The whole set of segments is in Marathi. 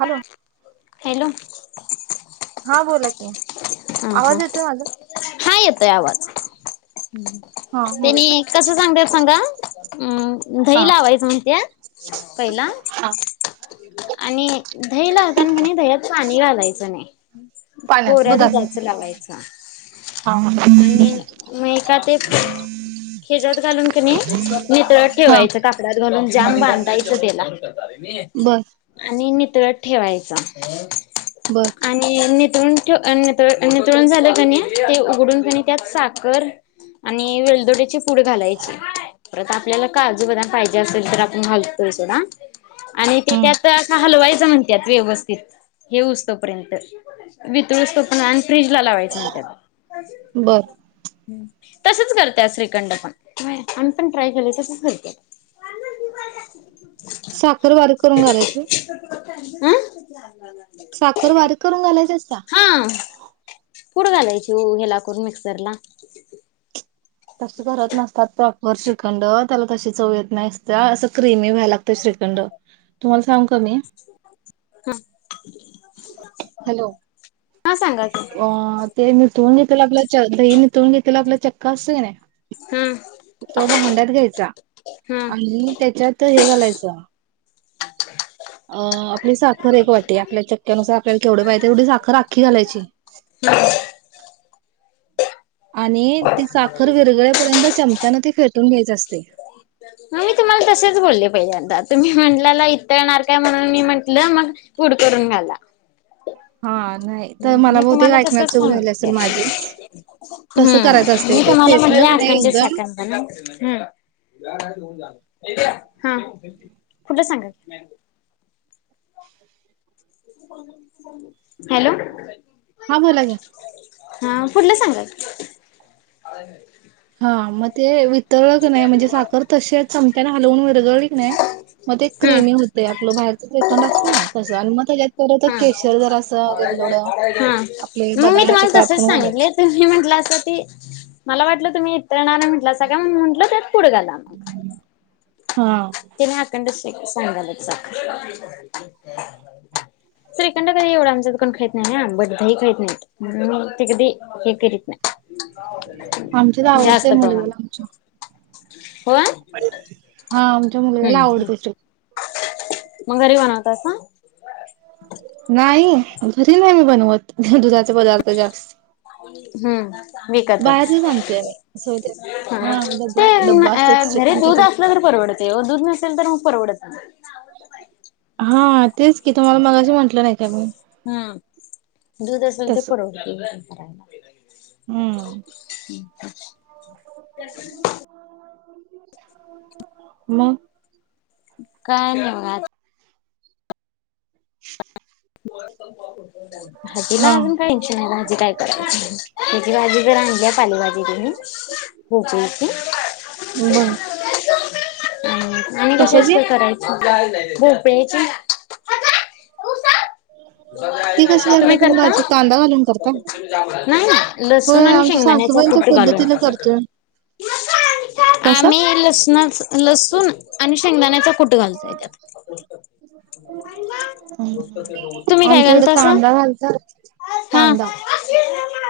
Hello hello. हा बोला की ह हा आवाज येतोय माझा हा येतोय आवाज. हा बोला त्यांनी कस सांगते सांगा. अम् हा दही लावायच म्हणत्या पहिला आणि दही लावताना की नाही दह्यात पाणी घालायचं नाही. पाण्यात कोऱ्या दुधात दुधाच लावायच. हा आणि म एकात एक शीजत घालून कीणी नितळ ठेवायचं कापड्याात घालून जाम बांधायचं त्याला. बर आणि नितळ ठेवायच बर आणी नीत ळून ठे नितळून झालं कणी ते उघडून कणी त्यात साखर आणि वेलदोडची फूड घालायची. परत आपल्याला काजू, बदाम पाहिजे असेल तर आपण घालतोय सोडा. आणि ते त्यात असं हलवायचं च म्हणत्यात व्यवस्थित हे हुसुपर्यंत वितळूस तोपर्यंत आन फ्रीज ला लावायचं म्हण त्या. बर तसच करत्या श्रीखंड पण, व्हय आम्ही पण ट्राय केले तसंच करात्यात. [unintelligible] साखर बारीक करून घालायची. अ साखर बारीक करून घालायची असत्या हा. पुढ घालायची घ्याला करून मिक्सरला. तस करत नसतात प्रा पर श्रीखंड त्याला तशी चवयेत नसत्या असं क्रिमी मी व्हायला लागतं श्रीखंड. तुम्हाला सांग क मी हम. हॅलो हा सांगा की अ ते निथळून घेतलेलं आपला च दही निथळून घेतलेला आपला चक्का असते कीनाय हा तो भांड्यात घ्यायचा हा आणि त्याच्यात ते हे घालायच [unintelligible] अ आपली साखर एक वाटे, आपल्या चक्क्यानुसार आपल्याला केवढे पाहिते एवढी साखर आखी घालायची. [unintelligible] आणि ती साखर विरगळपर्यंत चमचान ती फेटून घ्यायच असते. आणि ती म, तसेच बोलले पहील्यादा तुम्ही म्हटल्याला इतळनार काय म्हणून मी म्हंटलं मग पूड करून घाला. ह [unintelligible] हा नाही तर मला मी बहुतेक तुम्हाला ऐकण्यात तसच चूक झाली असेल सांगतेय माझी. तसं हम् करायचं असते मी ते तुम्हाला म्हणटल फेटलं क नाही एकदम [unintelligible] हम्म हा कुठ सांगा. हॅलो हा बोला की. हा पुुढलं सांगा. हा म ते वितळकनाय नाही म्हणजे साखर तसेच हालवून विरघळलीकनय म ते हम्म क्रीमी होते आपल बाहेरच श्रीखंड असतनई तस आण म हा हा आपले मी तुम्हाला बदामाचे काप तसच पण घालायचे. सांगितले तुम्ही म्हणटला अस ते मला वाटलं तुम्ही [unintelligible] म्हंटलासा का मी म म्हटलं त्यात पुड घाला. हा तेनि आखंड स सांगायलयात श्रीखंड कधी एवढा आमच्यात कोण खाईत नाही ना आंबट दही खाईत नाईत म्हणून मी ते कधी हे करीत नाही. आमच्यात आवडतंय जास्त प्रमाण मुलग्याला आमच्या. हा आमच्या मुलग्याला हम्म आवडतय श्री मग घरी बनवतासा. नाई घरी नाही मी बनवत दुधाचे पदार्थ जास्त. हम्म बाहेरचच विकतच आणतोय आम्ही हा ते डब्बा न डब्बा आ असतात श्रीखंडचे दूध ते. असलं तर परवडतय ओ दूध नसेल तर मग परवडत ना हा तेच की तुम्हाला मगाशी म्हटलं नाही काय मी. हम्म दूध असेल तर तसं परवडतय ते करायला. हम्म म काय नाय बघ आज. [inaudible] हा भाजीला अजून टेन्शन आहे भाजी काय करायची तुझी भाजी [inaudible] पालेभाजी त्यांनी [inaudible] ह बर आणि कशी कशाची असत्या करायची भोपळा्याची ती कशी [inaudible] तुम्ही करता भाजी कांदा घालून करता. नाही लसूण होय आणि आमच्या शेंगदाण्याचा सासूबाईंच्या कुट घालून. पद्धतीने करतोय कसं. आम्ही लसणाच लसूण आणि शेंगदाणा कुट घालतोय त्यात तुम्ही काय आमच्याकडं घालतासा? कांदा घालतात. हा कांदा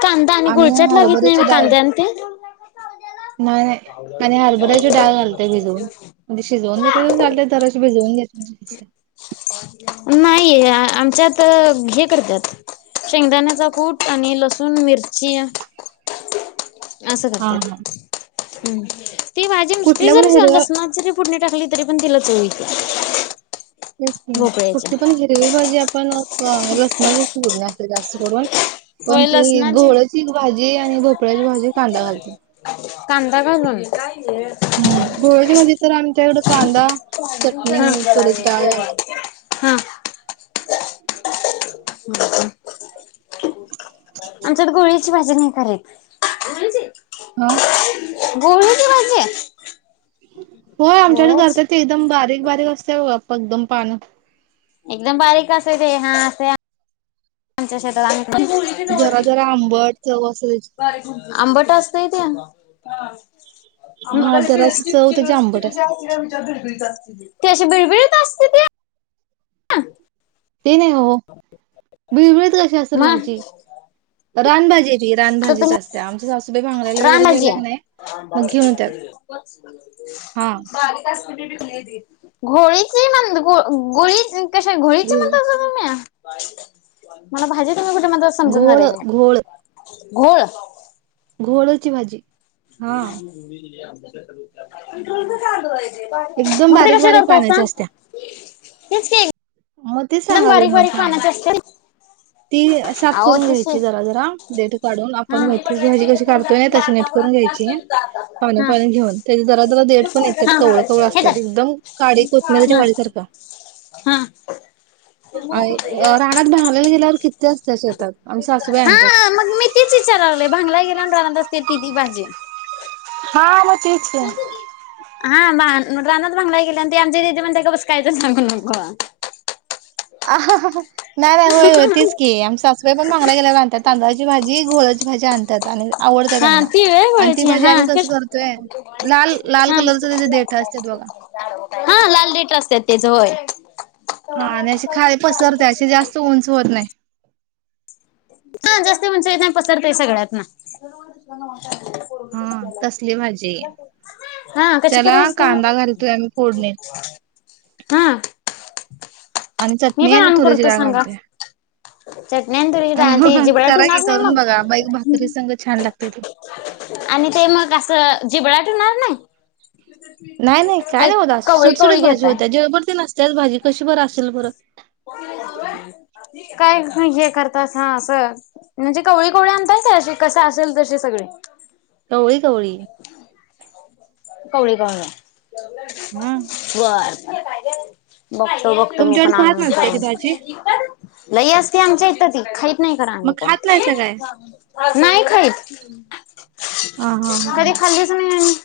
कांदा आणि गुळचाट लागीत नाही हारभराची डाळ. कांद्या आणि ते? [inaudible] नाही नाही आणि हरभऱ्याची डाळ घालतोय भिजवून म्हणजे शिजवून घेतली बी चालतंय जराशी भिजवून घेत [inaudible] नाहीये आम् त हे करत्यात शेंगदाण्याचा कुट आणि लसूण, मिरची [inaudible] असं हा हा करत्यात हम्म ती भाजी नुसती कुठल्या पण जरी हिरव्या लसणात जरी फुडणी टाकली तरी पण तिला चव येत्या. तेच की भोपळ्याच्या. कुठली पण हिरवी भाजी आपण अ ह लसणाचीच फोडणी असत्या जास्त करून पण होय ते लसणाची घोळ्याची ग भाजी आणि भोपळ्याची भाजी कांदा घालतय कांदाा काज हम्म भोळ्याची भाजी तर आमच्याकडे कांदा चटणी तुरीची डाळ घालते ह आमच्या तर गोळीची भाजी नाही खच हा गोोल की माझे होय आमच्याकडे करता ते एकदम बारीक बारीक असते आप एकदम पानं एकदम बारीक असे ते हा असे आमच्या शेतात जरा जरा आंबट चव असते त्याची ु आंबट असतय ते हा आ जराशी चव त्याची आंबट असते सगळ्या विचार भेतात ते अे बिळबिळत असते ते ते नाही हो बिळबिळत कशी असेल मग भाजी रानभजी रान तर भाजीच तुम्ही असतते आमच्या सासूबाईांगरायला वगैरे गेल्या नाही मग घेऊन येतात हा बारीक घोळीची म्हण गोळी कश घोळीची घोळ म्हणत तु्ही मला भाजी तुम्ही कुठे म समजणार आहे घोळ नाही घोळ घोळची भाजी हा चालू एकदम मग ते बारीक कसे बारीक करत असता पाण्याची असत्या तेच मग ते एकदम सांगाल बारीक न बारीक का पानाचे असते ती साफ अहो करून घ्यायची तसे जरा जरा देट काढून आपण मेथीची भाजी कशी काढतोय तशी नट घ्याय पा पा घेऊ हा पणव हे धर कोतमेरच्या वाडी सारखा हम अ राहण्यात बांगरलेला गेल्यावर किती असतात शेतात आम सासूबाई आणतात हा मग मी तीच विचारले भांगला गेला आणिडला असते ती ती भाजी हा म तेठीच हा रानात बांगलाय गेली आणि त आमची दिदी म्हण ते का बसकायचं सांगून नको अ नाही नाही होय होतीच की आम सासूवाई पण माांगला गेल्यावर बांतात तांदळाची भाजी घोळ्याची भाजी आणतात आणि आवडतेय हा त्यांना ती व्हय आणि ती होळीची म्हणजे हा आम्ही कसं करतोय लाल लाल हा कलरच त्याचे देठ असत बघ हा लाल लेट असतात त्याच होय हा आणि अशी खाली पसरते अशी जास्त उंच होत नाही हा जास्त म्हणस येत नाही पसरतय सगळ्यात ना सला हा तसली भाजी हा कशी त्याला करायच ते कांदा घालतोय आम्ही फोडणीत हा आणि मी चटणी पण आणि तुरेची गय घालते चटण्या तरी ते जिबड ठ करा की होणार नाही करून बघा बाईक भाकरी मग संग छान लागते ती. आणि ते मग असं जिबळाट होणार नाही नाही नाही काय नाही होत अ कवळी सुटसुटीत कवळी भाजी घेताय. होत्या जळभरती नसतच भाजी कशी बर असेल बरं हो [unintelligible] [inaudible] काय हे करतास हां असं म्हणजे कवळी कवळी आणताय अशी कस असेल तसे सगळे कवळी कवळी कोौळी का हम् बघतो बघतो मी तुमच्याकडे पण खात आनून नाहीत काय ती करन भाजी लई असते आमच्याैत ती ख नाही खरा आम्ही मग कोण खात नाहीसा काय? नाही ख हा हा हा कधी हा खालीच नाही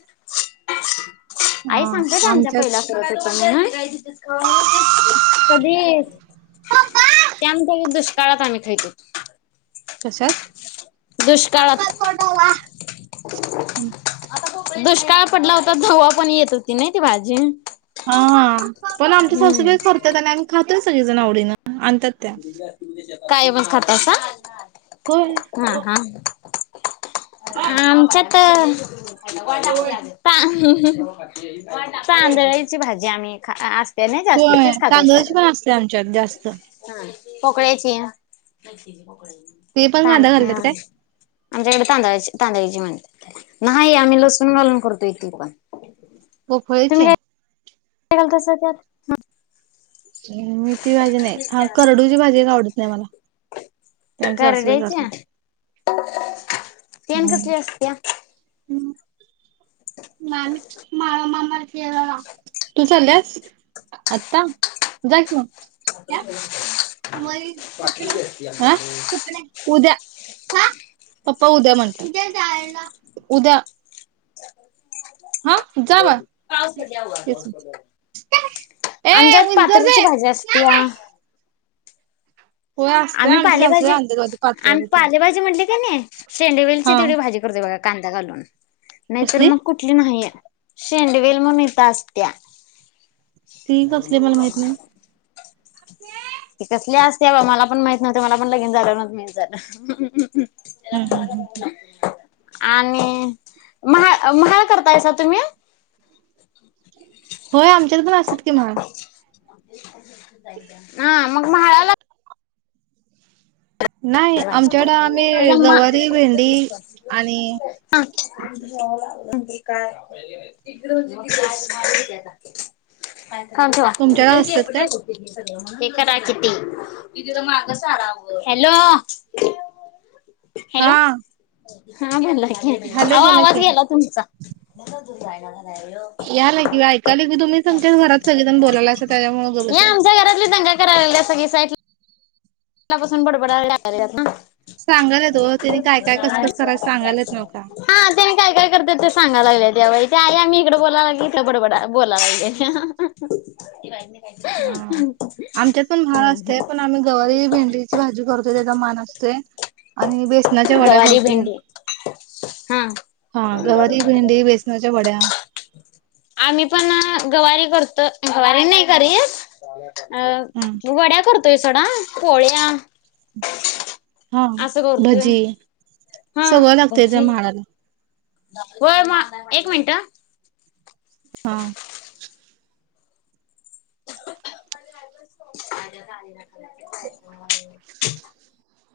आणि आई सांगत्या की हा आमच्या आमच्यात पहिल्या करत होत्या म्हणून कधी त्या म्हणत्यात की दुष्काळात आम्ही खात होतो तशाच दुष्काळात. दुष्काळ पडला होता तव्हा पण येत होती नय ती भाजी हा पण आमच्या हम्म. सासूबाई करत्यात आणि आम्ही खातोय सगळीजण आवडीनं आणत्यात त्या कायमच खातासा. होय. हा हा आमच्या त ता [inaudible] तांदळेची भाजी आम्ही खा असते नाही जास्ती होय तीच खातोय तांदळची शक्यतो. पण असत्या आमच्यात जास्त पोकळ्याची ते पण तांद कांदा घातल्यात काय आमच्याकडे तांदळाची तांदळाची म्हणत्यात त्याला नाही आम्ही लसूण घालून करतो ती पण तुम्ही पोकळीची काय घालतासा त्यात मिती भाजी नाही. हा करडूची भाजी एक आवडत नाही मला ते आमची सासूबाई करड्याची करतात. ती आणि हम्म. कसली असत्या मामी मामा मामा आता जा की मग [inaudible] अ उद्या [inaudible] पंपा उद्या म्हटल्यात. उद्या हा जा बाळ [inaudible] तेच ए आमच्यात उंजर दे पातरिची भाजी असत्या होय असतय आम्ही आमची सासू पालेभाजी आणत्यात बघा ती पात्र आम्ही बित्र पालेभाजी म्हणल की की नाही शेंडवेलची हा तेवढी भाजी करतोय बघा कांदा घालून नाहीतर कसली मग कुठली नाहीय शेंडवेल म्हणून हित असत्या ती कसली मला माहित नाही हो ती कसली असत्या बाबा मला पण माहित नव्हत मला पण लगीन झाल्यावरच माहित झालं हम्म हम्म हम्म [inaudible] आणि महा म्हाळ करतायसा तुम्ही होय आमच्यात पण असत्यात की म्हाळ हा मग म्हाळाला ह नाही आमच्याकडे [inaudible] आम्ही गवारी भेंडी आणि काय [inaudible] थांब थोडा तुमच्याकडे असतात का हे करा ते [inaudible] हे तीत माग साराव. Hello hello. हा हा बोला हॅलो आओ बोला आवाज की गेला तुमचा हे याला की ऐकायला की तुम्ही तुमच्याच घरात सगळेजण बोलायला असं त्याच्यामुळे उगं बसलेला. आमच्या घरातली दंगा दंगा करायला लागल्यात सगळी साईट साईटला बसून बडबडायला लागल्यात ना चांग [inaudible] हा नव का त्यांनी काय काय करत्यात ते सांगाला लागल्या जेवाय ते आल्या आम्ही इकडे बोलाय लागलोय इथं बडबडाय बोलाय लागले हा आमच्यात पण म्हाळ हम्म असय पण हम्म आम्ही गवारी भेंडीची भाजी करतोय त्याचा मान असतोय आणि बेसनाच्या वड्या गवारी करतोय भेंडी हा. हा गवरी भिंडी बेसण्याच्या वड्या आम्ही पण गवारी तर गवारी नाही सोडा हम्म अ वड्या करतोय सोडा पोळ्या हा असं करतोय भजी हा सगळं प लागतंय त्या म्हाळाला होय मग एक मिनिट हा हा अ